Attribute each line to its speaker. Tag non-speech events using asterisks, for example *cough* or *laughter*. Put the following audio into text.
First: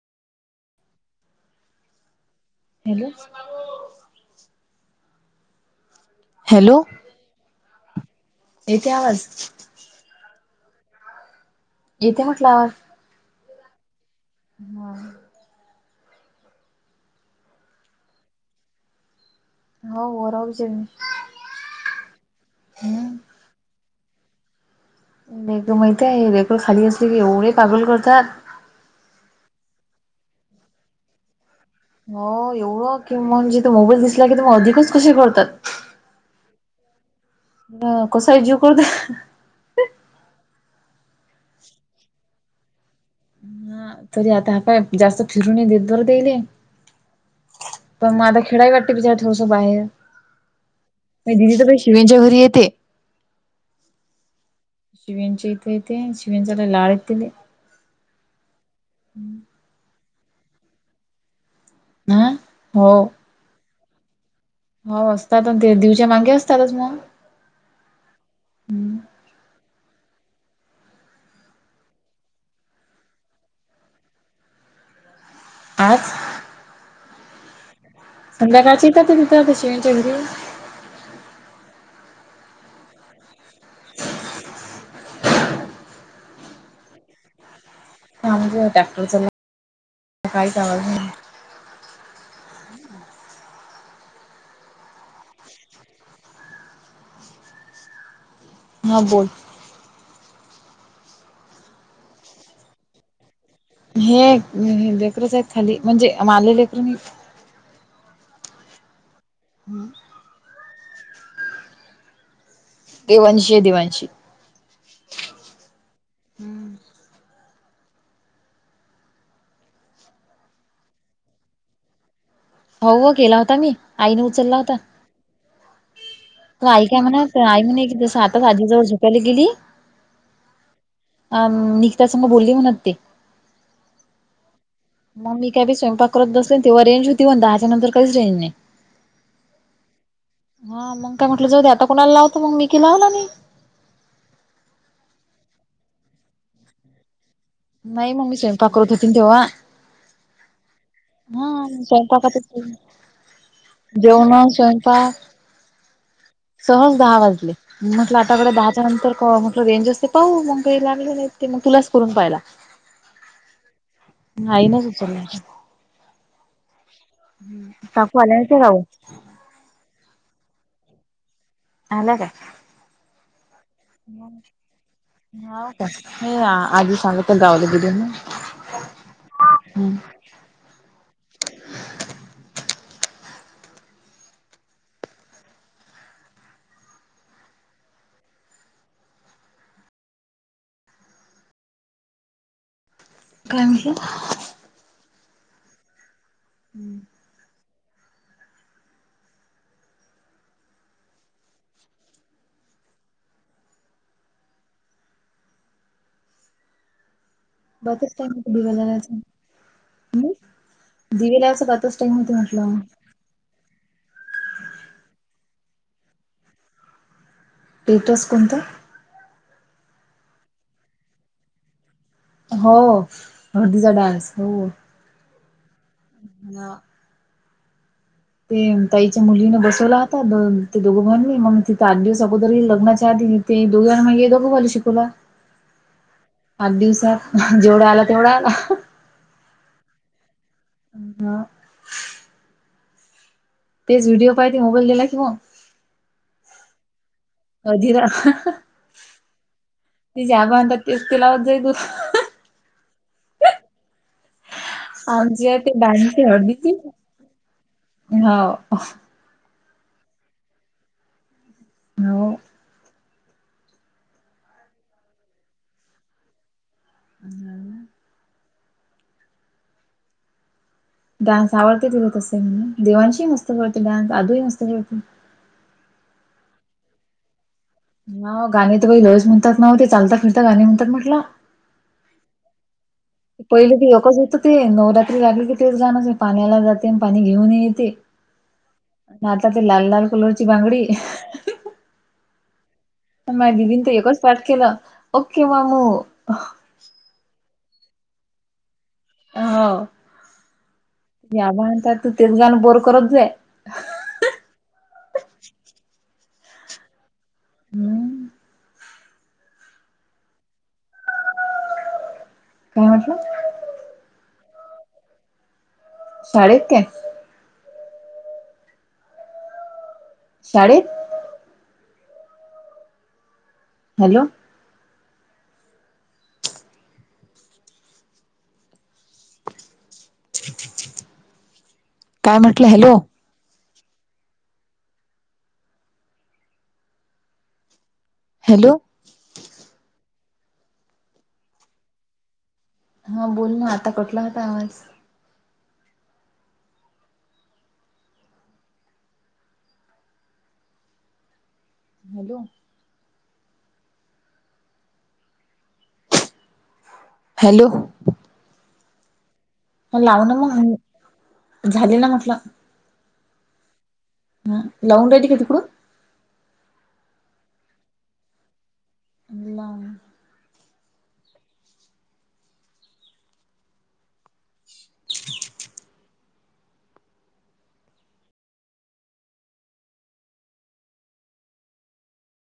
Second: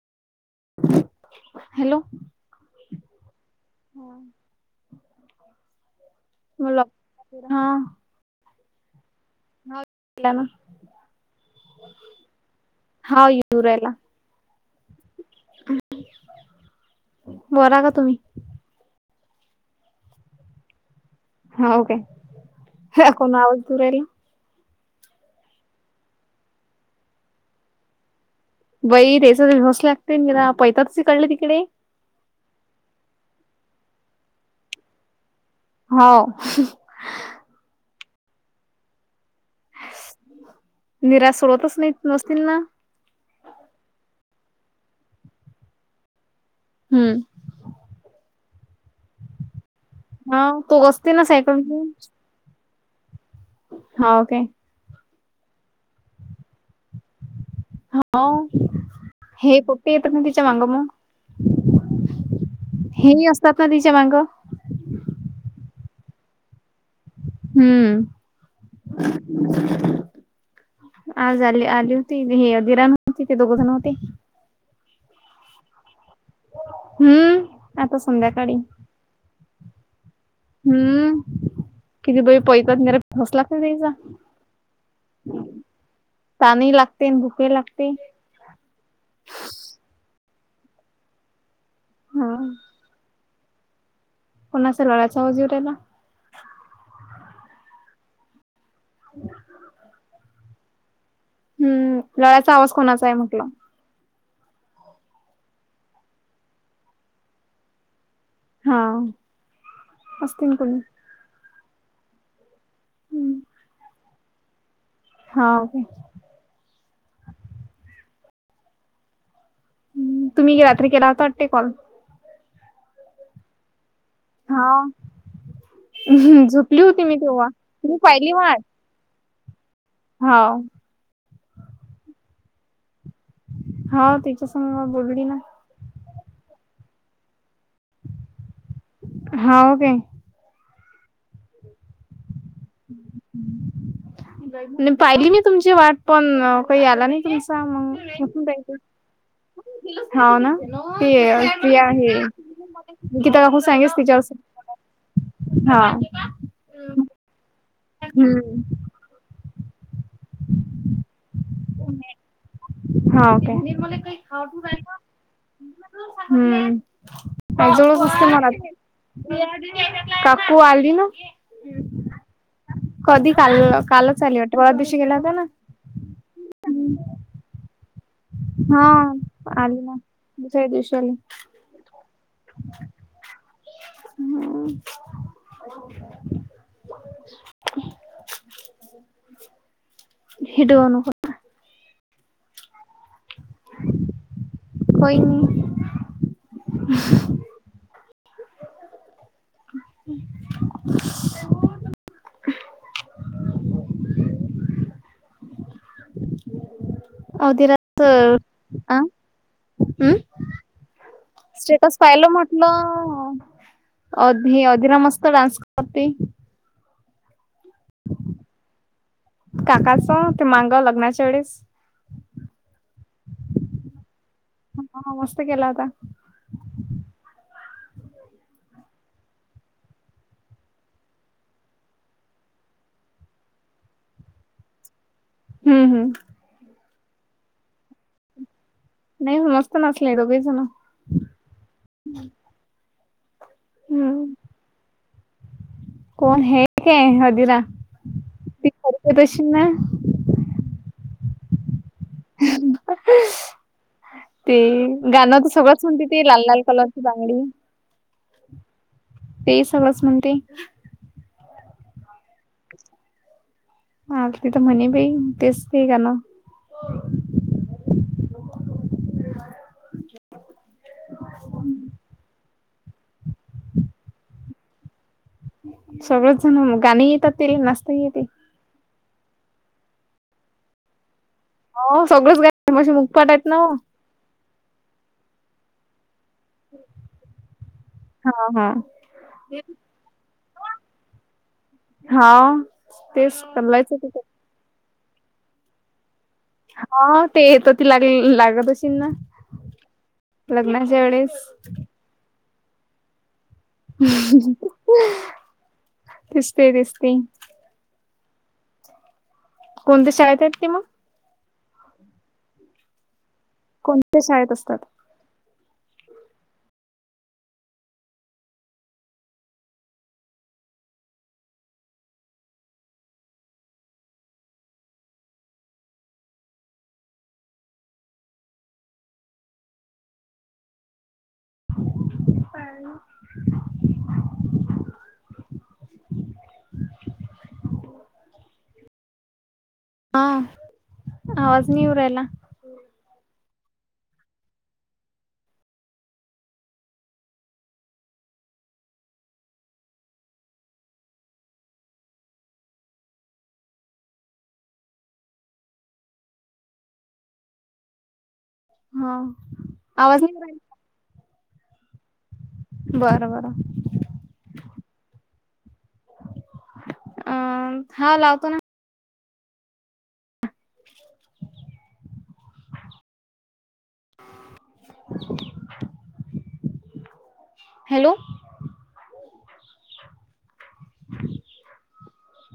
Speaker 1: Hello!
Speaker 2: Hello!
Speaker 1: हा मला हा
Speaker 2: येती आवाज?
Speaker 1: हा
Speaker 2: येतीया म्हटलं आवाज?
Speaker 1: हाव येऊ राहिला.
Speaker 2: हा!
Speaker 1: बरा का तुम्ही?
Speaker 2: हो वरब जेम.
Speaker 1: हा हो काे कोण आवाज दूर यला.
Speaker 2: बेक माहितीय आहे बेक खाली असली की एवढे पागोल करतात.
Speaker 1: बाई तेच भवस लागते गरा पैता तस कळले तिकडे.
Speaker 2: हो एवढं कि म्हणजे त मोबाईल दिसला की ते मग अधिकच कसे करतात.
Speaker 1: हो.
Speaker 2: ह कस इ जू करत.
Speaker 1: निराशरवतच नाही नसतीलना.
Speaker 2: हा तरी आता ह काय जास्त फिरून देत बर देले.
Speaker 1: हम्म.
Speaker 2: पण मग आता खेळावी वाटते बिचार थोडंस बाहेर.
Speaker 1: हा तो असते ना
Speaker 2: म दिदी
Speaker 1: सायकल
Speaker 2: तर शिवंच्या घरी येते.
Speaker 1: हा ओके
Speaker 2: शिवंच्या इथे येते शिवंचाला लाळ येतेले
Speaker 1: हो हे पोट्टी येत ना तिच्या मग मग
Speaker 2: हा हो
Speaker 1: हे असतात ना तिच्या माग
Speaker 2: हो असतात ते दिवच्या मागे असतातच मग
Speaker 1: हम्म आज आली आली होती हेधिराण होती ते दोघजण होते.
Speaker 2: आच.
Speaker 1: हम्म आता सुंदर.
Speaker 2: संध्याकाय चथात तिथ शिवच्या घरी.
Speaker 1: हम्म किती बई पैतातरा फस लाग नाही त्यायचा. पाणी लागते भुके लागते.
Speaker 2: हजे टॅक्टर चा काहीच आवाज.
Speaker 1: हा. कोणा अस लोळाचा वजेवरा्याला.
Speaker 2: हा बोल.
Speaker 1: हम्म लळ्याचा आवाज कोणाचा आहे म्हटलं.
Speaker 2: हे लेकरच आहेत खाली म्हणजे माले लेकर म.
Speaker 1: हा.
Speaker 2: हम्.
Speaker 1: असस्तील ना कोणी.
Speaker 2: दिवंशी आहे दिवांशी.
Speaker 1: हाे.
Speaker 2: हम्.
Speaker 1: तुम्ही रात्री केला होता वाटतेे कॉल.
Speaker 2: हो हो केला होता मी आईने उचलला होता.
Speaker 1: हा
Speaker 2: तू
Speaker 1: झोपली
Speaker 2: आई काय
Speaker 1: होती मी
Speaker 2: म्हणा
Speaker 1: तेव्हा
Speaker 2: आई म्हण
Speaker 1: मी
Speaker 2: जस आताच आजीजवळ झुकायला गेली.
Speaker 1: होा.
Speaker 2: अ नघतासमर बोलली म्हणत ते.
Speaker 1: हा तिच्या समोर.
Speaker 2: मग मी काय बी स्वयंपाक करत बसते तेव्हा रेंज होती पण दहाच्या नंतर काहीच रेंज नाही.
Speaker 1: हा ओ काे.
Speaker 2: हा मग काय म्हटलं जाऊ आता कोुणाला लावत मग मिकी लावला नाही.
Speaker 1: पाहिली मी तुमची वाट पण काही आला नाही क.
Speaker 2: नाही मग
Speaker 1: मंग
Speaker 2: मी स्वयंपाक करत होती तेव्हा
Speaker 1: हा ना ते अस
Speaker 2: हा
Speaker 1: आहे
Speaker 2: स्वयंपाकातच
Speaker 1: म किता काकून सांगेस तिच्या
Speaker 2: जेवण स्वयंपाक
Speaker 1: हा
Speaker 2: सहज दहा वाजले म्हटलं आताकडे
Speaker 1: हम्म
Speaker 2: दहाच्या नंतर म्हटलं रेंज असते पाहू मग काही लागले नाही ते मग तुलाच करून पाहिला.
Speaker 1: ह का म काही खा
Speaker 2: आईनच
Speaker 1: का.
Speaker 2: उचलला
Speaker 1: त्याजवळ
Speaker 2: काकू
Speaker 1: असते
Speaker 2: आल्या
Speaker 1: मला
Speaker 2: नाहीत राहू
Speaker 1: काकू आली ना.
Speaker 2: अला का.
Speaker 1: कधी काल कालच ली वाटते क दिवशी गेला होता ना.
Speaker 2: आधी सांगत गावलं गेली ना.
Speaker 1: हा आली ना
Speaker 2: हम्म
Speaker 1: दुसऱ्या दिवशी आली. हम्म. हिडवण.
Speaker 2: कामीही.
Speaker 1: होईनी.
Speaker 2: हम्म..
Speaker 1: होदिरास
Speaker 2: बातच टाईम होत दिवे
Speaker 1: अ
Speaker 2: लावायचा.
Speaker 1: हम.
Speaker 2: दिवे लावायचा
Speaker 1: स्टेटस
Speaker 2: बातच टाईम
Speaker 1: पाहिलं
Speaker 2: होते
Speaker 1: म्हटलं अध अधिरा मस्त डान्स करते.
Speaker 2: पीटर्स कोणता.
Speaker 1: काकाचं ते मांगाव लग्नाच्या वेळेस.
Speaker 2: हो हळदीचा डान्स हो.
Speaker 1: हा मस्त केला होता.
Speaker 2: ह ते ताईच्या मुलीने बसवला होता ते दोघं बईनी मग तिथे आठ दिवस अगोदर लग्नाच्या आधी ते दोघेना म्हगे दोघं खली शिकूला.
Speaker 1: हम्म हम्.
Speaker 2: आठ दिवसात जेवढा आला तेवढा आला.
Speaker 1: नाही समस्त नासले रडोगेज ना.
Speaker 2: आ.
Speaker 1: हम्म
Speaker 2: तेेज्हिडीओ पाय ते म मोबाईल दि लाखव.
Speaker 1: कोण हे काय. हदिरा
Speaker 2: अधी रा
Speaker 1: ती करते तशी ना
Speaker 2: ते ज्या बधतात तेच ते लावत जाई तू.
Speaker 1: *unintelligible* ते गाणं तर
Speaker 2: आमच्या
Speaker 1: सगळंच म्हणते
Speaker 2: डान्सची
Speaker 1: ते लाल लाल
Speaker 2: हळदीची
Speaker 1: कलरची बांगडी.
Speaker 2: हो.
Speaker 1: ते सगळच म्हणते.
Speaker 2: हो
Speaker 1: म त तर म्हणे भई तेचते का ना.
Speaker 2: डान्स आवडते तिला तसे म्हणून देवांशी मस्त कळते डान्स आजूही मस्त कळते.
Speaker 1: सगळच जण गाणी येतात तेरी नसते.
Speaker 2: ह गाणी तर प लवज म्हणतात नाव्ह ते चालता फिरता गाणी म्हणतात म्हटलं.
Speaker 1: हो सगळंच गाणी माझे मुखपाट आहेत ना हो
Speaker 2: पहिले ते एकच येत ते नवरात्री झाली की तेच जाण य. पाण्याला जाते आणि पाणी घेऊन येते.
Speaker 1: हा हा.
Speaker 2: आता ते लाल लाल कलोरची बांगडी.
Speaker 1: हा. तेच
Speaker 2: मा दिदीन तर
Speaker 1: करायचं
Speaker 2: हेच
Speaker 1: तिथे
Speaker 2: वा्ट केलं ओके मम.
Speaker 1: हा ते येतो ती लाग लागतशी ना.
Speaker 2: हो
Speaker 1: लग्नाच्या वेळेस
Speaker 2: या बणतात तर तेच गाणं बोर करत जा.
Speaker 1: दिसते दिसते.
Speaker 2: हम्म.
Speaker 1: कोणत्या शाळेत आहेत ते मग.
Speaker 2: का म्हत.
Speaker 1: कोणत्या शाळेत असतात.
Speaker 2: शाळेत काय. शाडेत. हॅलो *inaudible* काय म्हटलं हॅलो हॅलो
Speaker 1: आ आवाज नाय येऊ राहिला
Speaker 2: हा बोल ना आता कटला होता आवाज. Hello hello.
Speaker 1: हा
Speaker 2: ह
Speaker 1: आवाज
Speaker 2: लाव
Speaker 1: नाही
Speaker 2: ना
Speaker 1: येऊ
Speaker 2: मंग हं झाली ना म्हटलं
Speaker 1: बरं बरं
Speaker 2: हा लावून दयायची काय तिकडूनं
Speaker 1: अ हा लावतो ना
Speaker 2: मंग
Speaker 1: *unintelligible* *unintelligible* हॅलो